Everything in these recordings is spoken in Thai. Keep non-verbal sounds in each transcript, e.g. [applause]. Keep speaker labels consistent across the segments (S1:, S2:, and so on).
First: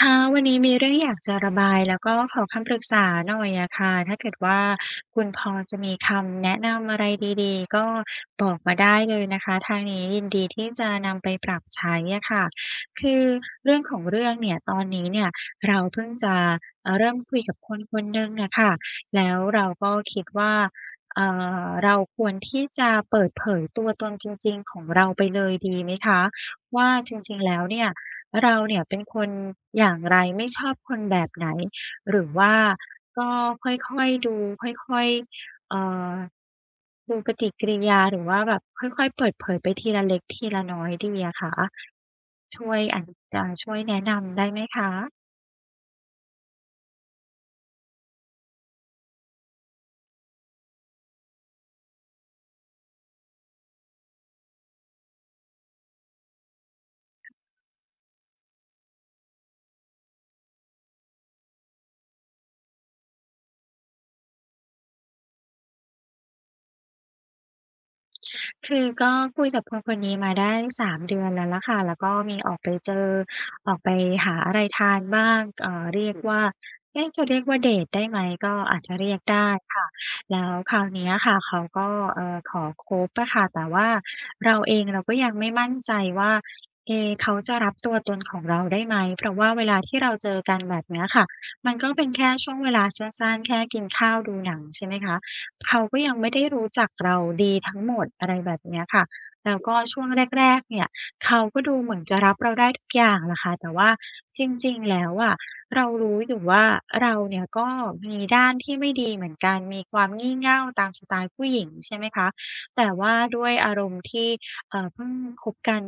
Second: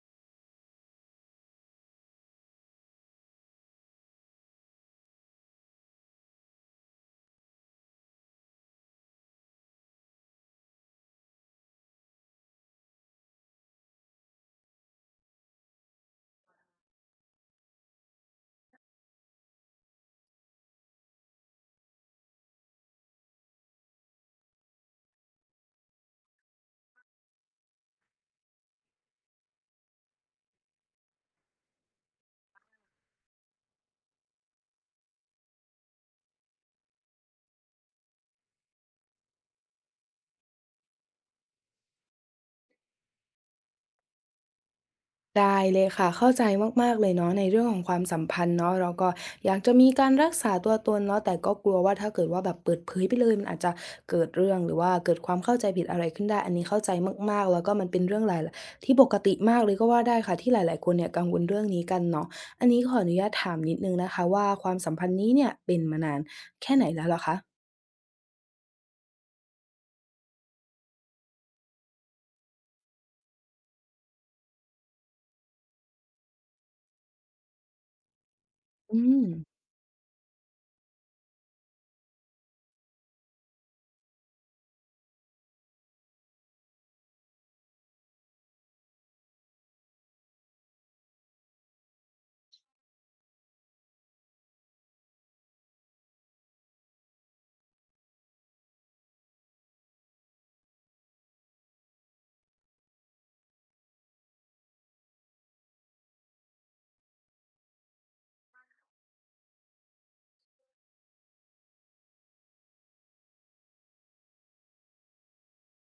S1: ค่ะวันนี้มีเรื่องอยากจะระบายแล้วก็ขอคำปรึกษาหน่อยอะค่ะถ้าเกิดว่าคุณพอจะมีคำแนะนำอะไรดีๆก็บอกมาได้เลยนะคะทางนี้ยินดีที่จะนำไปปรับใช้อะค่ะคือเรื่องของเรื่องเนี่ยตอนนี้เนี่ยเราเพิ่งจะเริ่มคุยกับคนคนหนึ่งอะค่ะแล้วเราก็คิดว่าเอ่เราควรที่จะเปิดเผยตัวตนจริงๆของเราไปเลยดีไหมคะว่าจริงๆแล้วเนี่ย เราเนี่ยเป็นคนอย่างไรไม่ชอบคนแบบไหนหรือว่าก็ค่อยๆดูค่อยๆอดูปฏิกิริยาหรือว่าแบบค่อยๆเปิดเผยไปทีละเล็กทีละน้อยดีอะคะช่วยอาจช่วยแนะนำได้ไหมคะ
S2: ได้เลยค่ะเข้าใจมากๆเลยเนาะในเรื่องของความสัมพันธ์เนาะเราก็อยากจะมีการรักษาตัวตนเนาะแต่ก็กลัวว่าถ้าเกิดว่าแบบเปิดเผยไปเลยมันอาจจะเกิดเรื่องหรือว่าเกิดความเข้าใจผิดอะไรขึ้นได้อันนี้เข้าใจมากๆแล้วก็มันเป็นเรื่องหลายลที่ปกติมากเลยก็ว่าได้ค่ะที่หลายๆคนเนี่ยกังวลเรื่องนี้กันเนาะอันนี้ขออนุญาตถามนิดนึงนะคะว่าความสัมพันธ์นี้เนี่ยเป็นมานานแค่ไหนแล้วเหรอคะ
S1: คือก็คุยกับคนคนนี้มาได้3 เดือนแล้วล่ะค่ะแล้วก็มีออกไปเจอออกไปหาอะไรทานบ้างเรียกว่าเอ๊ะจะเรียกว่าเดตได้ไหมก็อาจ
S2: อื
S1: จะเรียก
S2: ม
S1: ได้ค่ะแล้วคราวเนี้ยค่ะเขาก็ขอคบอะค่ะแต่ว่าเราเองเราก็ยังไม่มั่นใจว่าเอ๊เขาจะรับตัวตนของเราได้ไหมเพราะว่าเวลาที่เราเจอกันแบบเนี้ยค่ะมันก็เป็นแค่ช่วงเวลาสั้นๆแค่กินข้าวดูหนังใช่ไหมคะ เขาก็ยังไม่ได้รู้จักเราดีทั้งหมดอะไรแบบเนี้ยค่ะแล้วก็ช่วงแรกๆเนี่ยเขาก็ดูเหมือนจะรับเราได้ทุกอย่างแหละค่ะแต่ว่าจริงๆ แล้วอะเรารู้อยู่ว่าเราเนี่ยก็มีด้านที่ไม่ดีเหมือนกัน มีความงี่เง่าตามสไตล์ผู้หญิงใช่ไหมคะ แต่ว่าด้วยอารมณ์ที่เพิ่งคบกัน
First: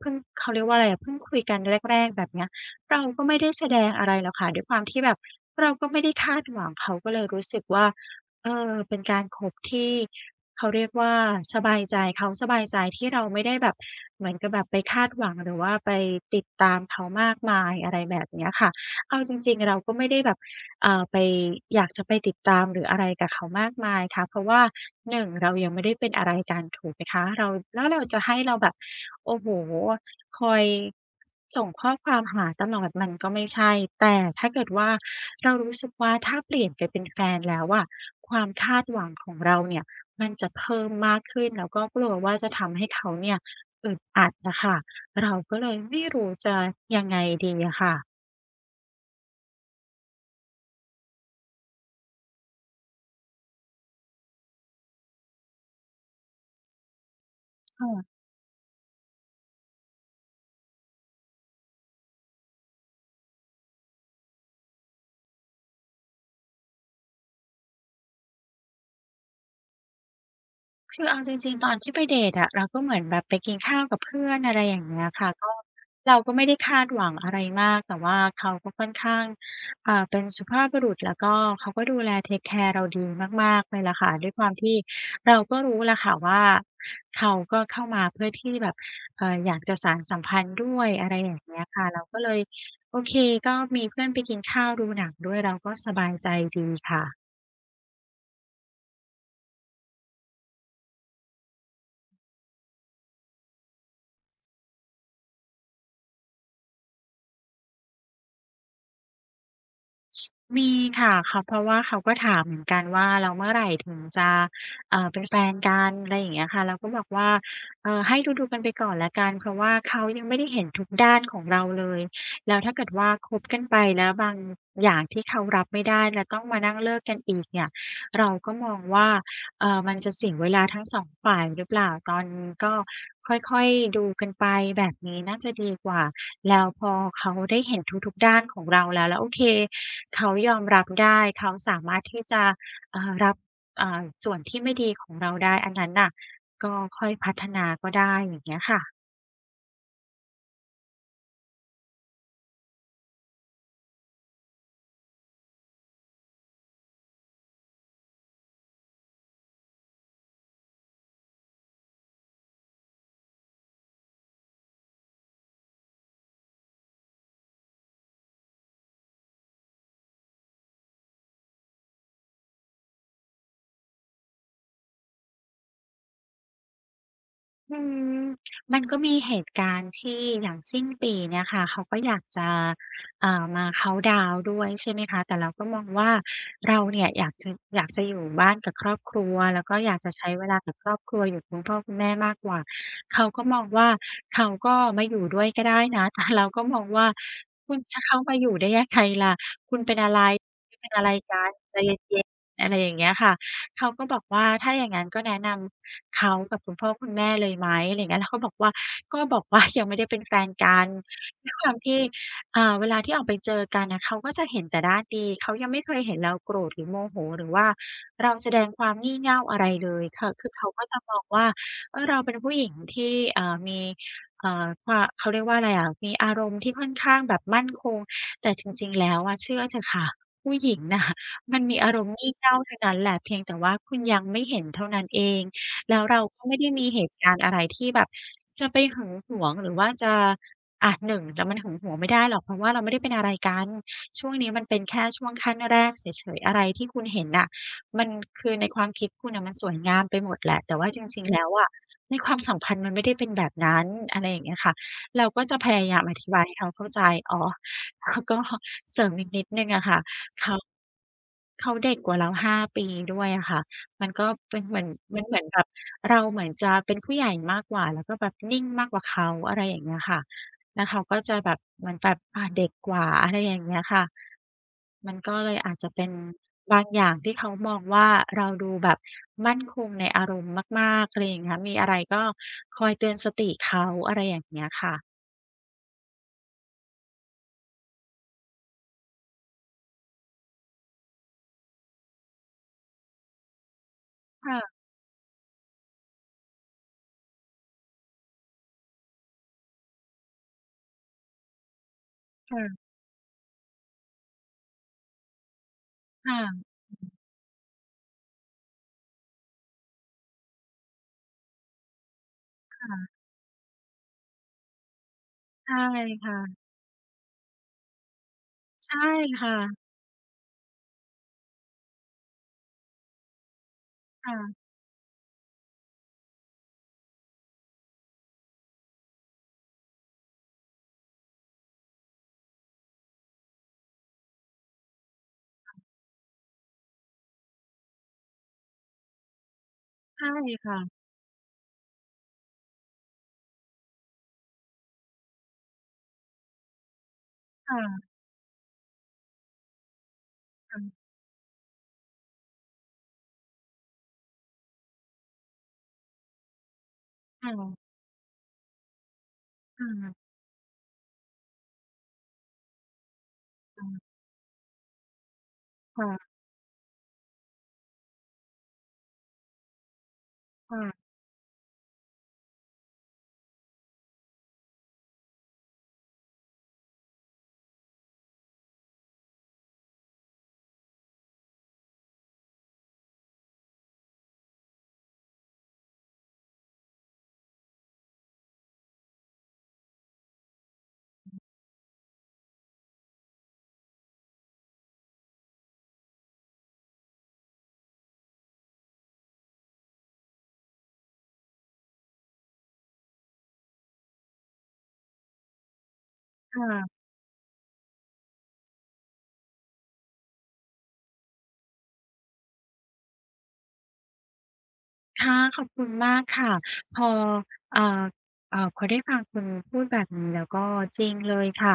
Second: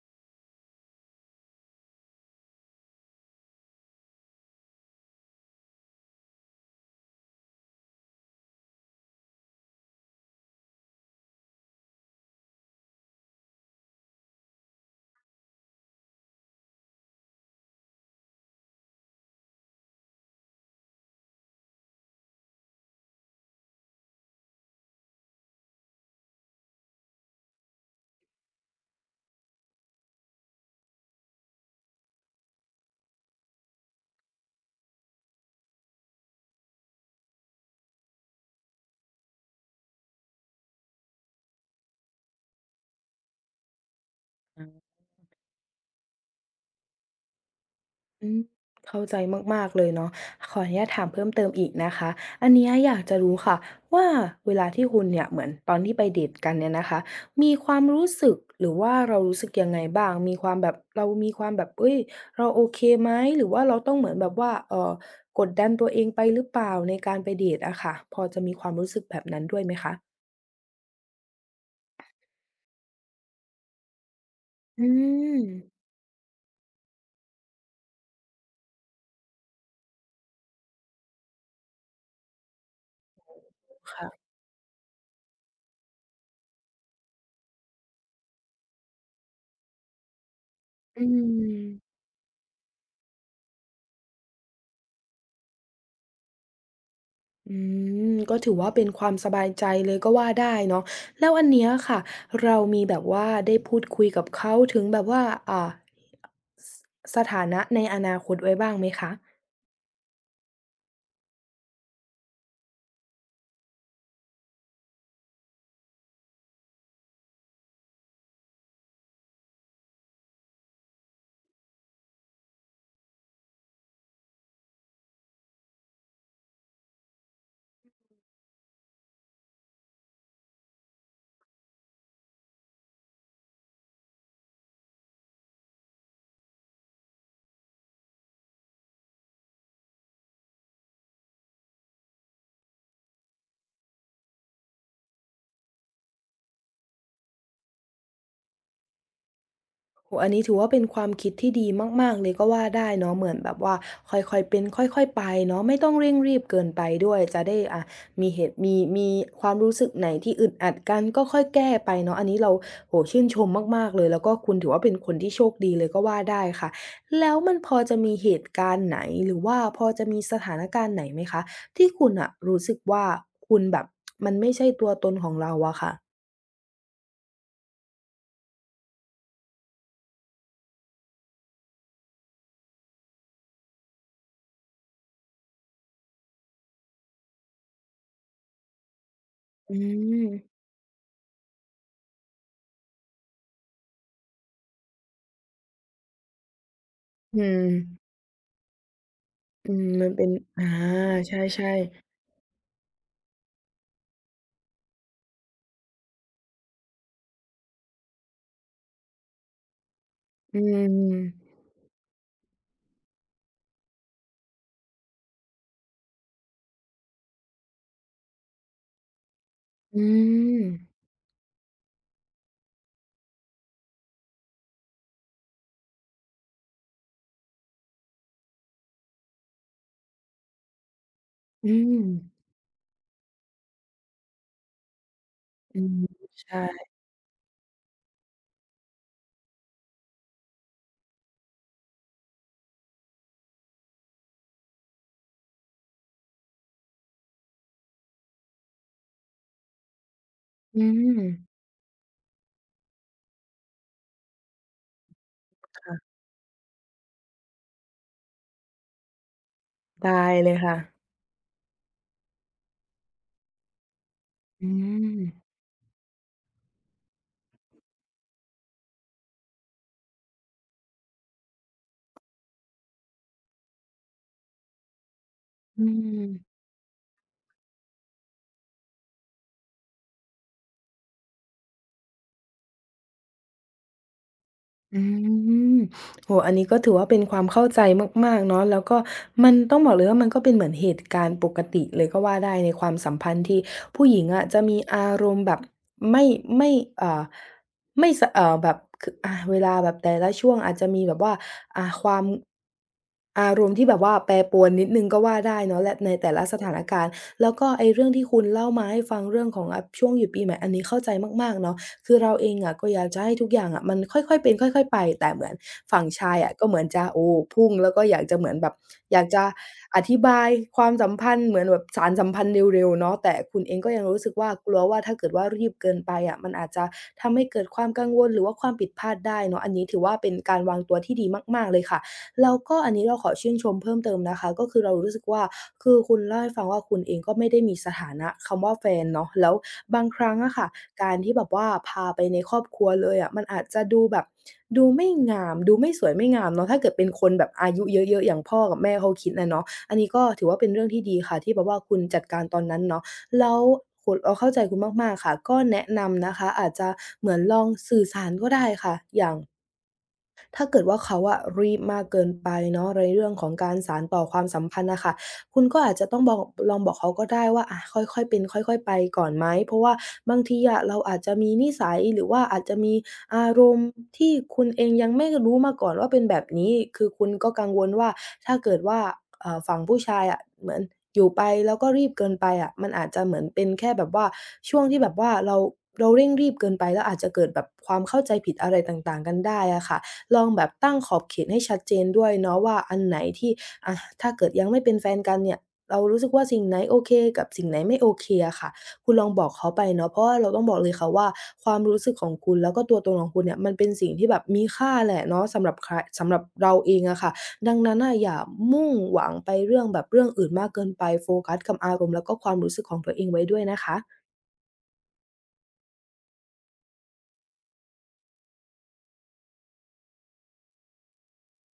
S1: เพิ่งเขาเรียกว่าอะไรอะเพิ่งคุยกันแรกๆแบบเนี้ยเราก็ไม่ได้แสดงอะไรหรอกค่ะด้วยความที่แบบเราก็ไม่ได้คาดหวังเขาก็เลยรู้สึกว่า เออเป็นการคบที่เขาเรียกว่าสบายใจเขาสบายใจที่เราไม่ได้แบบเหมือนกับแบบไปคาดหวังหรือว่าไปติดตามเขามากมายอะไรแบบเนี้ยค่ะเอาจริงๆเราก็ไม่ได้แบบ อ่าไปอยากจะไปติดตามหรืออะไรกับเขามากมายค่ะเพราะว่าหนึงเรายังไม่ได้เป็นอะไรกันถูกไหมคะเราแล้วเราจะให้เราแบบโอ้โฮคอยสส่งข้อความหาตลอดมันก็ไม่ใช่แต่ถ้าเกิดว่าเรารู้สึกว่าถ้าเปลี่ยนไปเป็นแฟนแล้วอะความคาดหวังของเราเนี่ยมันจะเพิ่มมากขึ้นแล้วก็กลัวว่าจะทำให้เขาเนี่ยอึดอัดน่ะค่ะเราก็เลยไม่รู้จะยังไงดีอะค่ะ
S2: อืมเข้าใจมากๆเลยเนาะขออนุญาตถามเพิ่มเติมอีกนะคะอันเนี้ยอยากจะรู้ค่ะว่าเวลาที่คุณเนี่ยเหมือนตอนที่ไปเดตกันเนี่ยนะคะมีความ
S1: ค่ะ
S2: รู้สึกหรือว่าเรารู้สึกยังไงบ้างมีความแบบเรามีความแบบเฮ้ยเราโอเคไหมหรือว่าเราต้องเหมือนแบบว่ากดดันตัวเองไปหรือเปล่าในการไปเดตอะค่ะพอจะมีความรู้สึกแบบนั้นด้วยไหมคะ
S1: คือเอาจริงๆตอนที่ไปเดตอะเราก็เหมือนแบบไปกินข้าวกับเพื่อนอะไรอ
S2: อื
S1: ย่างเงี้ยค่ะ
S2: ม
S1: ก็เราก็ไม่ได้คาดหวังอะไรมากแต่ว่าเขาก็ค่อนข้างเป็นสุภาพบุรุษแล้วก็เขาก็ดูแลเทกแคร์เราดีมากๆเลยล่ะค่ะ
S2: ค่ะ
S1: ด้วยความที่เราก็รู้แหละค่ะว่าเขาก็เข้ามาเพื่อที่แบบอยากจะสานสัมพันธ์ด้วย
S2: อื
S1: อะไรอย่างเงี้ยค่ะ
S2: ม
S1: เราก็เลยโอเคก็มีเพื่อนไปกินข้าวดูหนังด้วยเราก็สบายใจดีค่ะ
S2: อืมก็ถือว่าเป็นความสบายใจเลยก็ว่าได้เนาะแล้วอันเนี้ยค่ะเรามีแบบว่าได้พูดคุยกับเขาถึงแบบว่าอ่าสสถานะในอนาคตไว้บ้างไหมคะ
S1: มีค่ะเขาเพราะว่าเขาก็ถามเหมือนกันว่าแล้วเมื่อไหร่ถึงจะเป็นแฟนกันอะไรอย่างเงี้ยค่ะเราก็บอกว่าให้ดูๆกันไปก่อนแล้วกันเพราะว่าเขายังไม่ได้เห็นทุกด้านของเราเลยแล้วถ้าเกิดว่าคบกันไปแล้วบางอย่างที่เขารับไม่ได้แล้วต้องมานั่งเลิกกันอีกเนี่ยเราก็มองว่ามันจะเสียเวลาทั้งสองฝ่ายหรือเปล่าตอนนี้ก็ค่อยๆดูกันไปแบบนี้น่าจะดีกว่า แล้วพอเขาได้เห็นทุกๆด้านของเราแล้วแล้วโอเคเขายอมรับได้เขาสามารถที่จะรับส่วนที่ไม่ดีของเราได้อันนั้นน่ะก็ค่อยพัฒนาก็ได้อย่างเงี้ยค่ะ
S2: โอ้อันนี้ถือว่าเป็นความคิดที่ดีมากๆเลยก็ว่าได้เนาะเหมือนแบบว่าค่อยๆเป็นค่อยๆไปเนาะไม่ต้องเร่งรีบเกินไปด้วยจะได้มีเหตุมีความรู้สึกไหนที่อึดอัดกันก็ค่อยแก้ไปเนาะอันนี้เราโอ้โฮชื่นชมมากๆเลยแล้วก็คุณถือว่าเป็นคนที่โชคดีเลยก็ว่าได้ค่ะแล้วมันพอจะมีเหตุการณ์ไหนหรือว่าพอจะมีสถานการณ์ไหนไหมคะที่คุณน่ะรู้สึกว่าคุณแบบมันไม่ใช่ตัวตนของเราอะค่ะ
S1: อืมมันก็มีเหตุการณ์ที่อย่างสิ้นปีเนี่ยค่ะเขาก็อยากจะมาเคาน์ดาวน์ด้วยใช่ไหมคะแต่เราก็มองว่าเราเนี่ยอยากจะอยู่บ้านกับครอบครัวแล้ว
S2: อื
S1: ก็อยากจะใช้
S2: ม
S1: เวลากับครอบครัวอยู่กับคุณพ่อคุณแม่มากกว่าเขาก็มองว่าเขาก็มาอยู่ด้วยก็ได้นะ [laughs] แต่เราก็มองว่า
S2: อืม
S1: คุณจะเข้ามาอยู่ได้ยังไงล่ะ
S2: อื
S1: คุณ
S2: ม
S1: เป็น
S2: มัน
S1: อะไร
S2: เป็นอา
S1: ไม่เป็นอะไรกัน
S2: ใช่
S1: ใจเย็นๆอะไรอย่างเงี้ยค่ะ เขาก็บอกว่าถ้าอย่างงั้นก็แนะนำเขากับคุณพ่อคุณแม่เลยไหมอะไรอย่างเงี้ยแล้วเขาบอกว่าก็บอกว่ายังไม่ได้เป็นแฟน
S2: ๆอื
S1: กัน
S2: ม
S1: ด้วยความที่เวลาที่ออกไปเจอกันน่ะเขาก็จะเห็นแต่ด้านดีเขายังไม่เคยเห็นเราโกรธหรือโมโหหรือว่าเราแสดงความงี่เง่าอะไรเล
S2: อื
S1: ยคะคือเขาก็
S2: ม
S1: จะมองว่าเออเราเป็นผู้หญิงที่มีควาเขาเรียกว่าอะไรอะมีอารมณ์ที่ค่อนข้างแบบมั่นคงแต่จริงๆแล้วอะเชื่อเถอะค่ะผู้หญิงน่ะ มัน
S2: อื
S1: มีอาร
S2: ม
S1: มณ์งี่เง่าทั้งนั้นแหละเพียงแต่ว่าคุณยังไม่เห็นเท่านั้นเอง
S2: อื
S1: แล้
S2: ม
S1: วเราก็ไม่ได้
S2: ใช่
S1: มีเหตุการณ์อะไรที่แบบจะไปหึงหวงหรือว่าจะอะหนึ่งแต่มันหึงหวงไม่ได้หรอกเพราะว่าเราไม่ได้เป็นอะไรกันช่วงนี้มันเป็นแค่ช่วงขั้นแรกเฉยๆอะไรที่คุณเห็นน่ะมันคือในความคิดคุณน่ะมันสวยงามไปหมดแหละแต่
S2: อื
S1: ว่าจริงๆแล้ว
S2: ม
S1: อะในความสัมพันธ์มันไม่ได้เป็นแบบนั้นอะไรอย่างเงี้ยค่ะเราก็จะพยายาม
S2: ค่ะ
S1: อธิบายให้เขาเข้าใจอ๋อแล้วก็เสริมอีกนิดหนึ่งอะค่ะ
S2: ได้เล
S1: เขา
S2: ยค่ะ
S1: เขาเด็กกว่าเรา5 ปีด้วยอะค่ะมันก็เป็น
S2: อื
S1: เหมือน
S2: ม
S1: มันเหมือนแบบเราเหมือนจะเป็นผู้ใหญ่มากกว่าแล้วก็แบบนิ่งมากกว่าเขาอะไรอย่างเงี้ยค่ะแล้วเขาก็จะแบบเหมือนแบบเด็กกว่าอะไรอย่างเงี้ยค่ะมันก็เลยอาจ
S2: อื
S1: จะเป็น
S2: ม
S1: บางอย่างที่เขามองว่าเราดูแบบมั่นคงในอารมณ์มากๆอะไรอย่างเงี้ยมีอะไรก็คอยเตือนสติเขาอะไรอย่างเงี้ยค่ะ
S2: อืมโอ้โฮอันนี้ก็ถือว่าเป็นความเข้าใจมากๆเนาะแล้วก็มันต้องบอกเลยว่ามันก็เป็นเหมือนเหตุการณ์ปกติเลยก็ว่าได้ในความสัมพันธ์ที่ผู้หญิงอะจะ
S1: ค่
S2: มีอารมณ์แบบไม่ไม่เอ่อไม่สะแบบคืออาเวลาแบบแต่ละช่วงอาจจะมีแบบว่าความ
S1: ะ
S2: อารมณ์ที่แบบว่าแปรปรวนนิดหนึ่งก็ว่าได้เนาะและใน
S1: ๆ
S2: แต่ละส
S1: ค่ะ
S2: ถานการณ์แล้วก็ไอ้เรื่องที่คุณเล่ามาให้ฟังเรื่องของช่วงหยุดปีใหม่อันนี้เข้าใจมากๆเนาะ คือเราเองอะก็อยากจะให้ทุกอย่างอะมันค่อยๆเป็นค่อยๆไปแต่เหมือน
S1: ใช่
S2: ฝั่งชายอะ
S1: ค่ะ
S2: ก็เหมือนจะโอ้พุ่งแล้วก็อยากจะเหมือนแบบ
S1: ใช่
S2: อยากจะ
S1: ค่ะ
S2: อธิบายความสัมพันธ์เหมือนแบบสานสัมพันธ์เร็วๆเนาะแต่คุณเองก็ยังรู้สึกว่า
S1: ค่ะ
S2: กลัวว่าถ้าเกิดว่ารีบเกินไปอะมันอาจจะทำให้เกิดความกังวลหรือว่าความผิดพลาดได้เนาะอันนี้ถือว่าเป็นการวางตัวที่ดีมากๆเลยค่ะแล้วก็อันนี้เราขอชื่นชมเพิ่มเติมนะคะก็คือเรารู้สึกว่าคือคุณเล่าให้ฟังว่าคุณเองก็ไม่ได้มีสถานะคำว่าแฟนเนาะแล้วบางค
S1: ใช่
S2: รั้งอะค่ะ
S1: ค่ะ
S2: การที่แบบว่าพาไปในครอบครัวเลยอะมันอาจจะดูแบบดูไม่งามดูไม่สวยไม่งามเนาะถ้าเกิดเป็นคนแบบอายุ
S1: ค่ะ
S2: เยอะๆอย่างพ่อกับแม่เขาคิดอะเนาะอันนี้ก็ถือว่าเป็น
S1: ๆ
S2: เรื่องที่ดีค่ะที่แบบว่าคุณจัดการตอนนั้นเนาะแล้วคุณเราเข้าใจคุณมากๆค่ะก็แนะนำนะคะอาจจะเหมือน
S1: ค
S2: ลอง
S1: ่ะ
S2: สื่อสารก็ได้ค่ะอย่าง
S1: ค่
S2: ถ้าเกิดว่าเขาอะรีบมากเกินไปเนาะในเรื่องของการ
S1: ะ
S2: สานต่อความสัมพันธ์น่ะค่ะคุณก็อาจจะต้องบ
S1: ค่ะ
S2: อกลองบอกเขาก็ได้ว่าอะค่อยๆเป็นค่อยๆไปก่อนไหมเพราะว่าบางทีอะเรา
S1: ค่ะ
S2: อาจจะมีนิสัยหรือว่าอาจจะมีอารมณ์ที่คุณเองยังไม่รู้มาก่อนว่าเป็นแบบนี้คือคุณก็กังวลว่าถ้าเกิดว่าฝั่งผู้ชายอะเหมือนอยู่ไปแล้วก็รีบเกินไปอะมันอาจจะเหมือนเป็นแค่แบบว่าช่วงที่แบบว่าเราเราเร่งรีบเกินไปแล้วอาจจะเกิดแบบความเข้าใจผิดอะไรต่างๆกันได้อะค่ะ ลองแบบตั้งขอบเขตให้ชัดเจนด้วยเนาะว่าอันไหนที่อะถ้าเกิดยังไม่เป็นแฟนกันเนี่ยเรารู้สึกว่าสิ่งไหนโอเคกับสิ่งไหนไม่โอเคอะค่ะคุณลองบอกเขาไปเนาะเพราะว่าเราต้องบอกเลยค่ะว่าความรู้สึกของคุณแล้วก็ตัวตนของคุณเนี่ยมันเป็นสิ่งที่แบบมีค่าแหละเนาะสำหรับใครสำหรับเราเอ
S1: ค่ะ
S2: งอะค่ะดังนั้นน่ะอย่ามุ่งหวังไปเรื่องแบบเรื่องอื่นมากเกินไปโฟกัสกับอารมณ์แล้วก็ความรู้สึกของตัวเองไว้ด้วยนะคะ
S1: ค่ะขอบคุณมากค่ะ พอเอ่อพอได้ฟังคุณพูดแบบนี้แล้วก็จริงเลยค่ะ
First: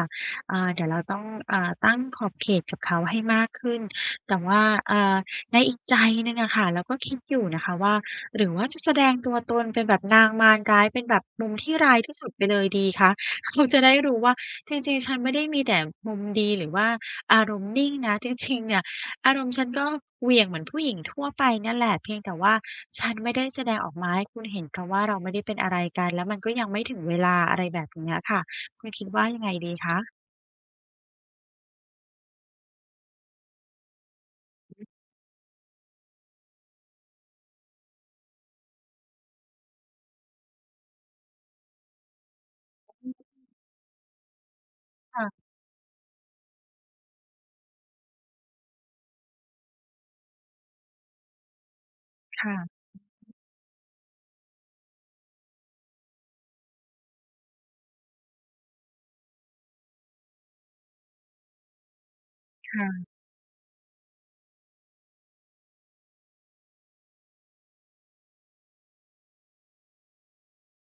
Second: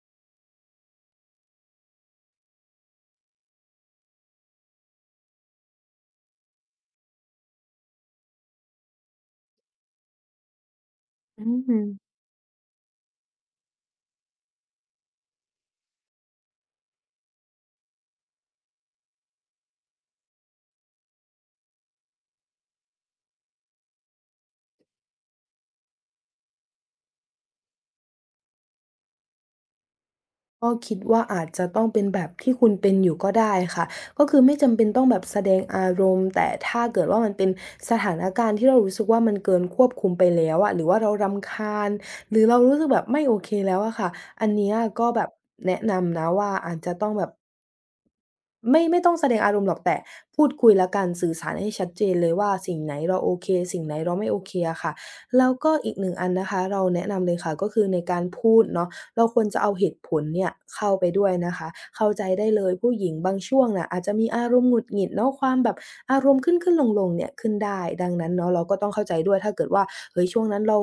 S1: เดี๋ยวเราต้องตั้งขอบเขตกับเขาให้มากขึ้น แต่ว่าอ่าในอีกใจหนึ่งอะค่ะเราก็คิดอยู่นะคะว่าหรือว่าจะแสดงตัวตนเป็นแบบนางมารร้ายเป็นแบบ
S2: อื
S1: มุม
S2: อ
S1: ที่
S2: ฮึ
S1: ร้ายที่สุดไปเลยดีคะ [laughs] เขาจะได้รู้ว่าจริงๆฉันไม่ได้มีแต่มุมดีหรือว่าอารมณ์นิ่งนะจริงๆเนี่ย อารมณ์ฉันก็เหวี่ยงเหมือนผู้หญิงทั่วไปเนี่ยแหละเพียงแต่ว่าฉันไม่ได้แสดงออกมาให้คุณเห็นเพราะว่าเราไม่ได้เป็นอะไรกันแล้วมันก็ยังไม่ถึงเวลาอะไรแบบเนี้ยค่ะคุณคิดว่ายังไงดีคะ
S2: ก็คิดว่าอาจจะต้องเป็นแบบที่คุณเป็นอยู่ก็ได้ค่ะก็คือไม่จำเป็นต้องแบบแสดงอารมณ์แต่ถ้าเกิดว่ามันเป็นสถานการณ์ที่เรารู้สึกว่ามันเกินควบคุมไปแล้วอะหรือว่าเรารำคาญหรือเรารู้สึกแบบไม่โอเคแล้วอะค่ะอันเนี้ยก็แบบ
S1: ค
S2: แนะนำนะว่าอาจจะต้องแบบ ไม่ต้องแสดงอารมณ์หรอกแต่พูดคุยแล้วกันสื่อสารให้ชัดเจนเลยว่า
S1: ่ะ
S2: สิ่งไหนเราโอเคสิ่งไหนเราไม่โอเคอะค่ะแล้วก็อีกหนึ่งอันนะคะเราแนะนำเลยค่ะก็คือในการพูดเนาะเราควรจะเอาเหตุผลเนี่ยเข้าไปด้วยนะคะเข้าใจได้
S1: ๆ
S2: เล
S1: ๆ
S2: ยผู้
S1: ค่ะ
S2: หญิงบางช่วงน่ะอาจจะมีอารมณ์หงุดหงิดเนาะความแบบอารมณ์ขึ้นๆลงๆเนี่ยขึ้นได้ดังนั้นเนาะเราก็ต้องเข้าใจด้วยถ้าเกิดว่าเฮ้ยช่วงนั้นเรา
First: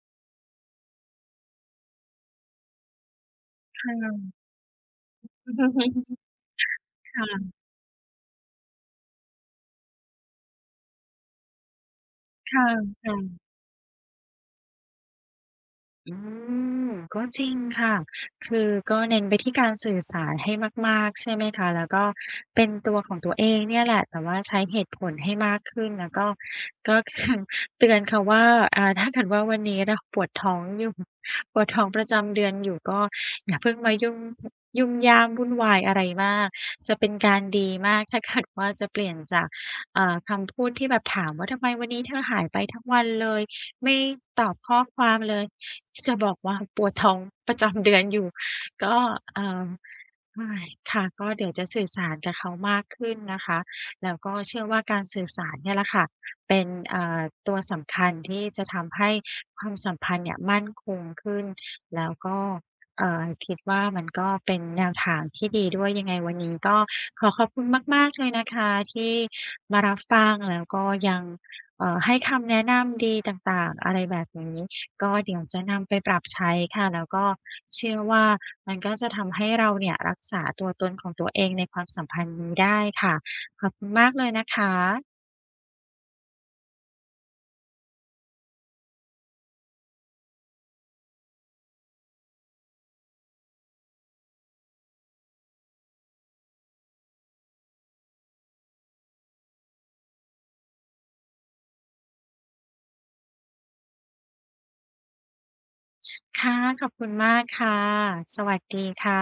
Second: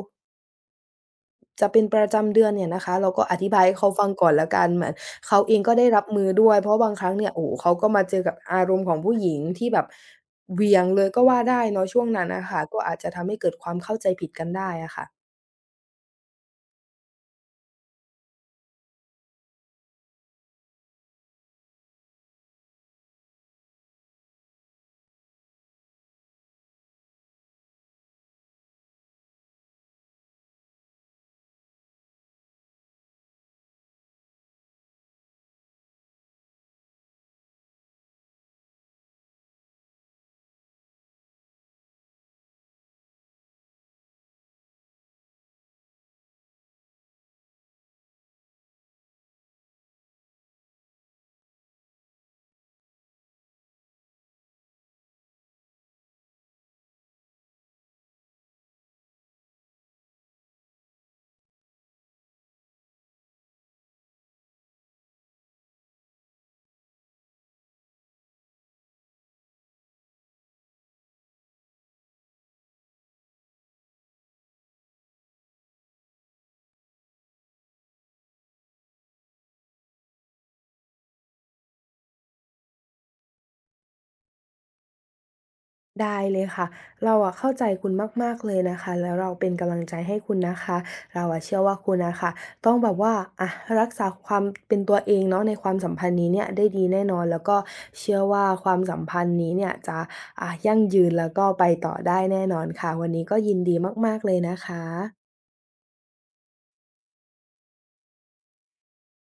S2: จะเป็นประจำเดือนเนี่ยนะคะเราก็อธิบายให้เขา
S1: ค่ะ
S2: ฟังก่อ
S1: ค่
S2: นแล้วกันเหมือนเขาเองก็ได้รับมือด้วยเพราะบางครั้งเนี่ยโอ้
S1: ะ
S2: โฮเขาก็มาเจอกับอารมณ์ของผู้หญิงที่แบบเหวี่ยงเลยก็ว่าได้เนาะช่วงนั้นน่ะ
S1: ค่
S2: ค่ะก็อาจจะทำให้
S1: ะ
S2: เกิดความเข้าใจผิดกันได้อะค่ะ
S1: อืมก็จริงค่ะคือก็เน้นไปที่การสื่อสารให้มากๆใช่ไหมคะแล้วก็เป็นตัวของตัวเองเนี่ยแหละแต่ว่าใช้เหตุผลให้มากขึ้นแล้วก็ก็คือเตือนเขาว่าถ้าเกิดว่าวันนี้เราปวดท้องอยู่ปวดท้องประจำเดือนอยู่ก็อย่าเพิ่งมายุ่งยุ่มย่ามวุ่นวายอะไรมากจะเป็นการดีมากถ้าเกิดว่าจะเปลี่ยนจากคำพูดที่แบบถามว่าทำไมวันนี้เธอหายไปทั้งวันเลย ไม่ตอบข้อความเลยจะบอกว่าปวดท้องประจำเดือนอยู่ก็เอ่อ ใช่าค่ะก็เดี๋ยวจะสื่อสารกับเขามากขึ้นนะคะแล้วก็เชื่อว่าการสื่อสารเนี่ยแหละค่ะเป็นอ่าตัวสำคัญที่จะทำให้ความสัมพันธ์เนี่ยมั่นคงขึ้นแล้วก็คิดว่ามันก็เป็นแนวทางที่ดีด้วยยังไงวันนี้ก็ขอขอบคุณมากๆเลยนะคะที่มารับฟังแล้วก็ยังให้คำแนะนำดีต่างๆอะไรแบบนี้ ก็เดี๋ยวจะนำไปปรับใช้ค่ะแล้วก็เชื่อว่ามันก็จะทำให้เราเนี่ยรักษาตัวตนของตัวเองในความสัมพันธ์นี้ได้ค่ะขอบคุณมากเลยนะคะ
S2: ได้เลยค่ะเราอะเข้าใจคุณมากๆเลยนะคะแล้วเราเป็นกำลังใจให้คุณนะคะเราอะเชื่อว่าคุณน่ะค่ะต้องแบบว่าอะรักษาความเป็นตัวเองเนาะในความสัมพันธ์นี้เนี่ยได้ดีแน่นอนแล้วก็เชื่อว่าความสัมพันธ์นี้เนี่ยจะยั่งยืนแล้วก็ไปต่อได้แน่นอนค่ะวันนี้ก็ยินดีมากๆเลยนะคะ
S1: ค่ะขอบคุณมากค่ะสวัสดีค่ะ